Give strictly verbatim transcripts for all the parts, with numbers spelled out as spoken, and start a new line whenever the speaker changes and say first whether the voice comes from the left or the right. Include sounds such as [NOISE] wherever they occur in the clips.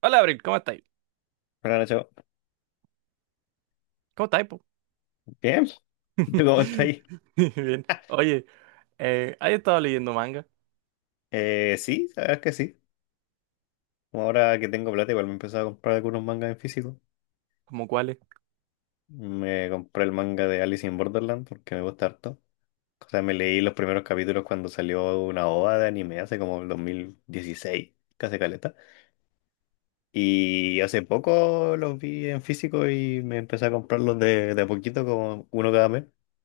right: Hola, Abril, ¿cómo estáis?
left: Buenas noches.
right: ¿Cómo estáis, po?
left: Bien, [LAUGHS] ¿Y ¿tú cómo estás
right: [LAUGHS]
left: ahí?
right: Bien.
left: [LAUGHS]
right: Oye, eh, ¿has estado leyendo manga?
left: Eh, sí, sabes que sí. Como Ahora que tengo plata, igual me he empezado a comprar algunos mangas en físico.
right: ¿Cómo cuáles?
left: Me compré el manga de Alice in Borderland porque me gusta harto. O sea, me leí los primeros capítulos cuando salió una OVA de anime hace como el dos mil dieciséis, casi caleta. Y hace poco los vi en físico y me empecé a comprarlos de, de a poquito, como uno cada mes.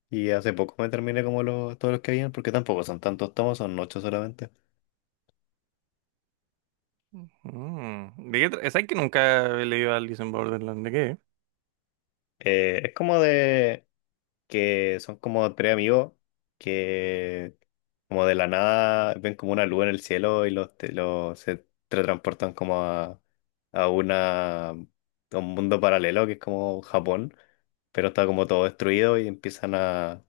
left: Y hace poco me terminé como los, todos los que habían, porque tampoco son tantos tomos, son ocho solamente.
right: Mm, ¿De qué tra- ¿Sabes que nunca he leído Alice in Borderland? ¿De qué?
left: Eh, es como de que son como tres amigos que como de la nada ven como una luz en el cielo y los, te- los se teletransportan como a, a una a un mundo paralelo que es como Japón, pero está como todo destruido y empiezan a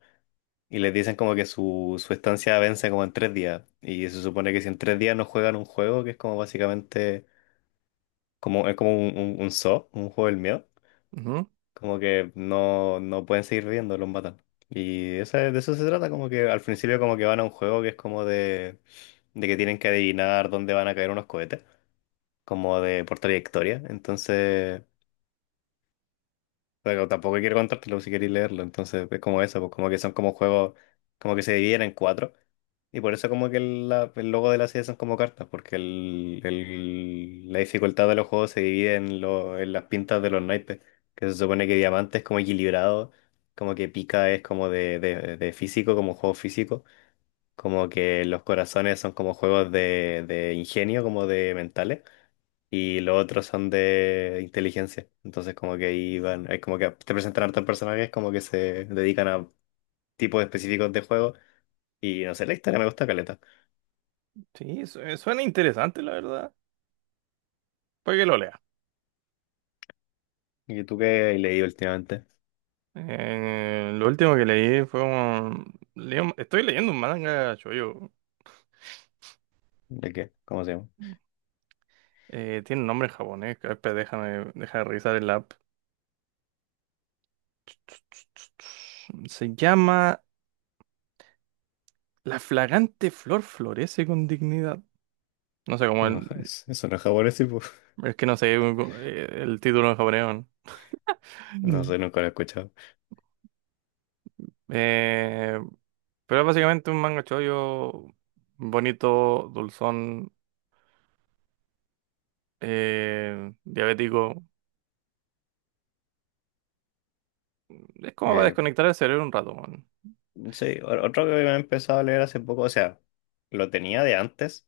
left: y les dicen como que su, su estancia vence como en tres días, y se supone que si en tres días no juegan un juego que es como básicamente como es como un, un, un zoo, un juego del miedo,
right: Ujú.
left: como que no, no pueden seguir viviendo, los matan. Y esa- de eso se trata, como que al principio como que van a un juego que es como de, de que tienen que adivinar dónde van a caer unos cohetes, como de por trayectoria. Entonces, pero tampoco quiero contártelo si queréis leerlo. Entonces es como eso, pues como que son como juegos, como que se dividen en cuatro. Y por eso como que el, la- el logo de la serie son como cartas, porque el, el- la dificultad de los juegos se divide en, lo- en las pintas de los naipes, que se supone que diamante es como equilibrado, como que pica es como de, de- de físico, como juego físico, como que los corazones son como juegos de, de ingenio, como de mentales, y los otros son de inteligencia. Entonces como que ahí van, es como que te presentan hartos personajes como que se dedican a tipos específicos de juego, y no sé, la historia me gusta caleta.
right: Sí, su- eh, suena interesante, la verdad. Puede que lo lea.
left: ¿Y tú qué has leído últimamente?
right: Eh, lo último que leí fue un... leí un- estoy leyendo un manga shoujo.
left: ¿De qué? ¿Cómo se llama?
right: Eh, tiene un nombre en japonés. Que- espera, déjame, déjame revisar el app. Se llama La flagante flor florece con dignidad. No sé cómo
left: No, ja-
right: el.
left: es- Eso no es japonés, tipo. [LAUGHS]
right: Es que no sé eh, el título en japonés, ¿no?
left: No sé, nunca lo he escuchado.
right: Eh, pero es básicamente un manga chollo bonito, dulzón, eh, diabético. Es como para
left: Eh,
right: desconectar el cerebro un rato, man.
left: sí, o- otro que me he empezado a leer hace poco, o sea, lo tenía de antes,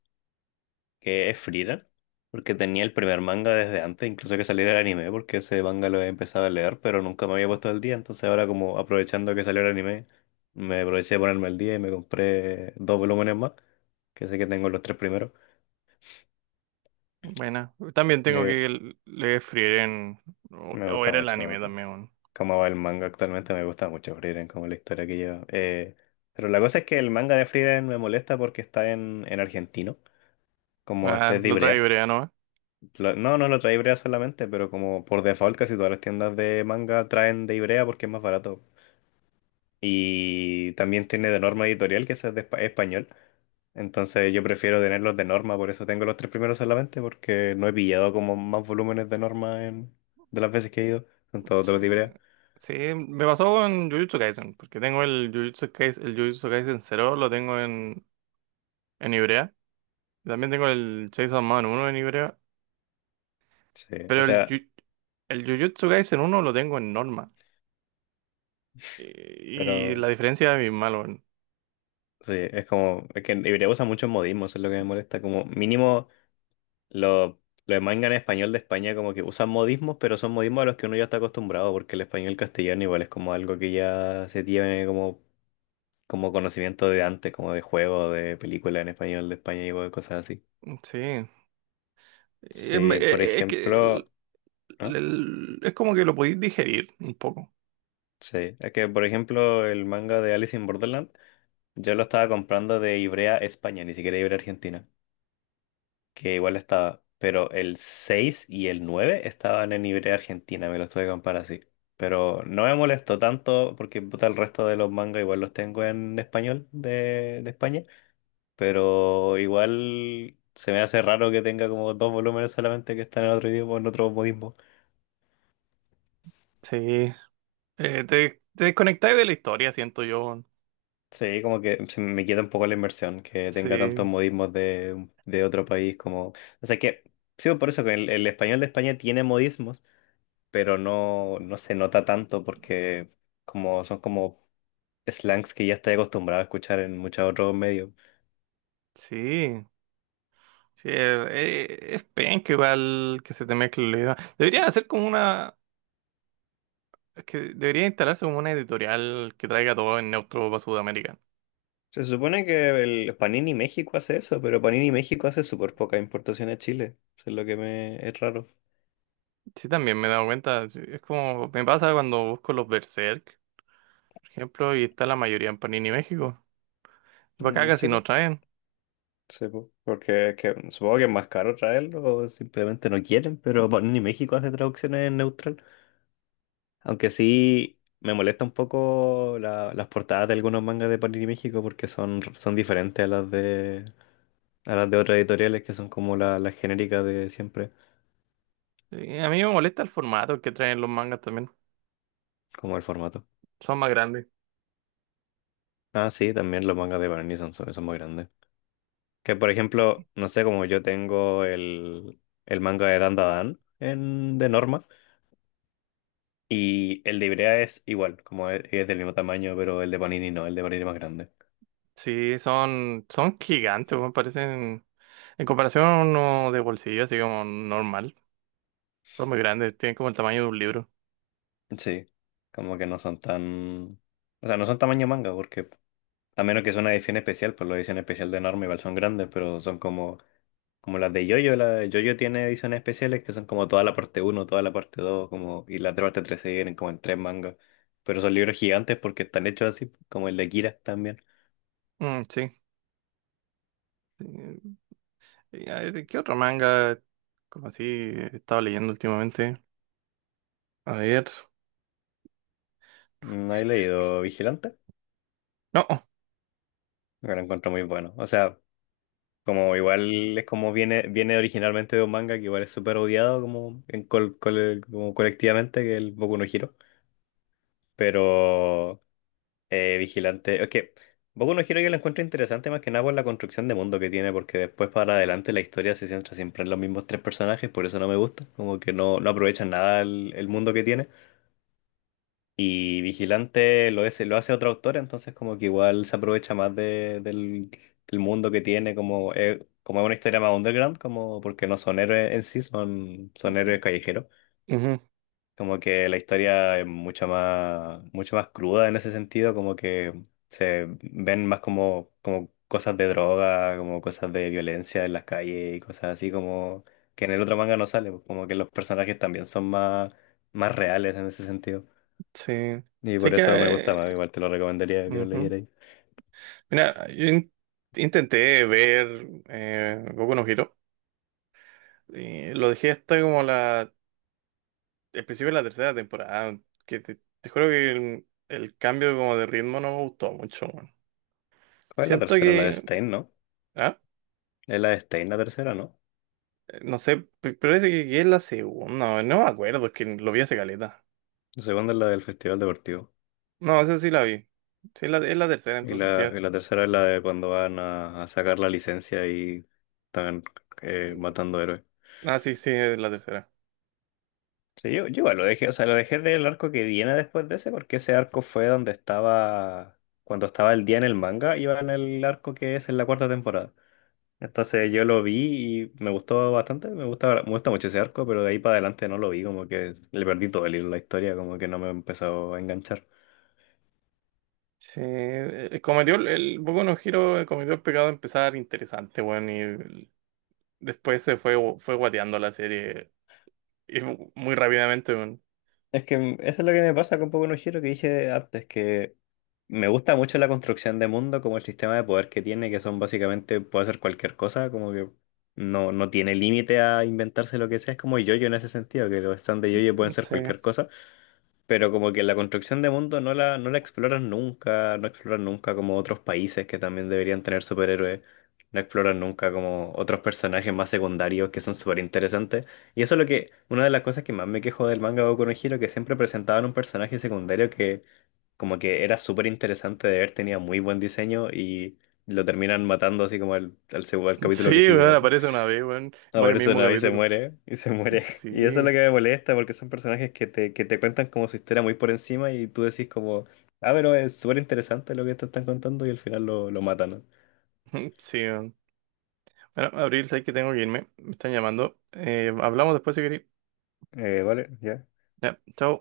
left: que es Frierer, porque tenía el primer manga desde antes, incluso que saliera el anime, porque ese manga lo he empezado a leer, pero nunca me había puesto al día, entonces ahora como aprovechando que salió el anime, me aproveché de ponerme al día y me compré dos volúmenes más, que sé que tengo los tres primeros.
right: Buena. También tengo
left: Eh,
right: que l- leer Frieren. O,
left: me
right: o
left: gusta
right: era el anime
left: mucho co-
right: también, man.
left: cómo va el manga actualmente, me gusta mucho Frieren, como la historia que lleva. Eh, pero la cosa es que el manga de Frieren me molesta porque está en, en argentino, como este
right: Ah,
left: es de
right: lo trae
left: Ivrea.
right: Ibrea, ¿no?
left: Lo- no, no lo trae Ibrea solamente, pero como por default casi todas las tiendas de manga traen de Ibrea porque es más barato. Y también tiene de norma editorial que ese es de espa- español. Entonces yo prefiero tenerlos de norma, por eso tengo los tres primeros solamente, porque no he pillado como más volúmenes de norma en, de las veces que he ido. Son todos de
right: Sí.
left: los de Ibrea.
right: Sí, me pasó con Jujutsu Kaisen, porque tengo el Jujutsu Kaisen, el Jujutsu Kaisen cero, lo tengo en, en Ibrea. También tengo el Chainsaw Man uno en Ibrea.
left: Sí, o
right: Pero el,
left: sea,
right: Ju- el Jujutsu Kaisen uno lo tengo en norma. Y, y la
left: pero
right: diferencia es bien malo, weón.
left: sí, es como, es que Ibrea usa muchos modismos, eso es lo que me molesta. Como mínimo, Los los mangas en español de España como que usan modismos, pero son modismos a los que uno ya está acostumbrado, porque el español castellano igual es como algo que ya se tiene como, como conocimiento de antes, como de juego, de película en español de España y cosas así.
right: Sí. Es, me-
left: Sí, por
right: e, e, es que el-
left: ejemplo, ¿no?
right: el- Es como que lo podéis digerir un poco.
left: Sí, es que por ejemplo el manga de Alice in Borderland, yo lo estaba comprando de Ivrea España, ni siquiera Ivrea Argentina, que igual estaba, pero el seis y el nueve estaban en Ibrea Argentina, me los tuve que comprar así. Pero no me molestó tanto porque puta, el resto de los mangas igual los tengo en español de, de España, pero igual se me hace raro que tenga como dos volúmenes solamente que están en otro idioma, en otro modismo.
right: Sí. Eh, te, te desconectáis de la historia, siento yo, weón.
left: Sí, como que se me quita un poco la inversión, que tenga tantos
right: Sí.
left: modismos de, de otro país como... O sea que, sí, por eso que el, el español de España tiene modismos, pero no, no se nota tanto porque como son como slangs que ya estoy acostumbrado a escuchar en muchos otros medios.
right: Sí. Sí, es, e, es penca igual que se te mezcle la idea. Deberían hacer como una... Es que debería instalarse como una editorial que traiga todo en neutro para Sudamérica.
left: Se supone que el Panini México hace eso, pero Panini México hace súper poca importación a Chile. Eso es lo que me es raro.
right: Sí, también me he dado cuenta. Sí, es como me pasa cuando busco los Berserk, por ejemplo, y está la mayoría en Panini México. Y para acá
left: Mm, sí,
right: casi
left: po,
right: no traen.
left: sí, po, porque es que supongo que es más caro traerlo o simplemente no quieren, pero Panini México hace traducciones en neutral. Aunque sí me molesta un poco la- las portadas de algunos mangas de Panini México porque son, son diferentes a las de, a las de otras editoriales, que son como la- las genéricas de siempre,
right: Y a mí me molesta el formato que traen los mangas también.
left: como el formato.
right: Son más grandes.
left: Ah, sí, también los mangas de Barney son, son son muy grandes. Que por ejemplo, no sé, como yo tengo el, el manga de Dandadan en, de Norma, y el de Ibrea es igual, como es, es del mismo tamaño, pero el de Panini no, el de Panini es más grande.
right: Sí, son, son gigantes, me parecen. En comparación a uno de bolsillo, así como normal. Son muy grandes, tienen como el tamaño de un libro.
left: Sí, como que no son tan... O sea, no son tamaño manga porque a menos que sea una edición especial, pues la edición especial de Norma igual son grandes, pero son como, como las de Yoyo, la de Yoyo tiene ediciones especiales que son como toda la parte uno toda la parte dos como, y la otra parte tres se vienen como en tres mangas. Pero son libros gigantes porque están hechos así, como el de Kira también.
right: Mm, sí. Eh, y a ver, ¿qué otro manga como así he estado leyendo últimamente? A ver.
left: No he leído Vigilante,
right: No.
left: pero lo encuentro muy bueno. O sea, como igual es como viene, viene originalmente de un manga que igual es súper odiado como, en col- col- como colectivamente, que es el Boku no Hero. Pero Eh, vigilante. Es que Boku no Hero yo la encuentro interesante más que nada por la construcción de mundo que tiene, porque después para adelante la historia se centra siempre en los mismos tres personajes, por eso no me gusta, como que no, no aprovechan nada el, el mundo que tiene. Y Vigilante lo es, lo hace otro autor, entonces como que igual se aprovecha más de- del, del mundo que tiene, como, eh, como es una historia más underground, como porque no son héroes en sí, son, son héroes callejeros.
right: Ujú.
left: Como que la historia es mucho más, mucho más cruda en ese sentido, como que se ven más como, como cosas de droga, como cosas de violencia en las calles y cosas así, como que en el otro manga no sale, pues, como que los personajes también son más, más reales en ese sentido.
right: Sí.
left: Y
right: Sí
left: por
right: que.
left: eso me gusta más,
right: eh,
left: igual te lo recomendaría que lo leyerais.
right: Mira, yo in- intenté ver eh, Boku no Hero. Y lo dejé hasta como la, el principio de la tercera temporada. Que te, te juro que el, el cambio como de ritmo no me gustó mucho, weón.
left: ¿Cuál es la
right: Siento
left: tercera? La de
right: que...
left: Stein, ¿no?
right: Ah,
left: Es la de Stein la tercera, ¿no?
right: no sé, p- parece que que es la segunda. No me acuerdo, es que lo vi hace caleta.
left: La segunda es la del Festival Deportivo.
right: No, esa sí la vi. Sí, la, es la tercera,
left: Y
right: entonces
left: la,
right: ¿qué?
left: y la tercera es la de cuando van a, a sacar la licencia y están eh, matando héroes.
right: Ah, sí, sí, es la tercera.
left: Sí, yo, yo igual lo dejé, o sea, lo dejé del arco que viene después de ese, porque ese arco fue donde estaba, cuando estaba el día en el manga, iba en el arco que es en la cuarta temporada. Entonces yo lo vi y me gustó bastante, me gusta, me gusta mucho ese arco, pero de ahí para adelante no lo vi, como que le perdí todo el hilo a la historia, como que no me empezó a enganchar.
right: Sí, eh, cometió el, el Boku no Hero cometió el pecado de empezar interesante, weón. Después se fue, fue guateando la serie. Y mu- muy rápidamente, weón.
left: Es que mm, eso es lo que me pasa con Boku no Hero que dije antes, que me gusta mucho la construcción de mundo, como el sistema de poder que tiene, que son básicamente, puede hacer cualquier cosa, como que no, no tiene límite a inventarse lo que sea, es como yo en ese sentido, que los stands de yo pueden ser
right: Sí.
left: cualquier cosa. Pero como que la construcción de mundo no la, no la exploran nunca, no exploran nunca como otros países que también deberían tener superhéroes, no exploran nunca como otros personajes más secundarios que son súper interesantes. Y eso es lo que, una de las cosas que más me quejo del manga Boku no Hero, que siempre presentaban un personaje secundario que como que era súper interesante de ver, tenía muy buen diseño y lo terminan matando así como al, al, seg- al
right: [LAUGHS]
left: capítulo que
right: Sí, weón,
left: sigue.
right: aparece una vez, weón.
left: No,
right: Muere
left: por
right: el
left: eso
right: mismo
left: no, y se
right: capítulo.
left: muere, y se muere. [LAUGHS] Y eso es lo
right: Sí.
left: que me molesta, porque son personajes que te, que te cuentan como su historia muy por encima y tú decís como, ah, pero es súper interesante lo que te están contando y al final lo, lo matan, ¿no?
right: [LAUGHS] Sí, weón. Bueno, Abril, sabes que tengo que irme. Me están llamando. Eh, hablamos después si queréis.
left: Eh, vale,
right: Ya, chao.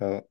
left: ya.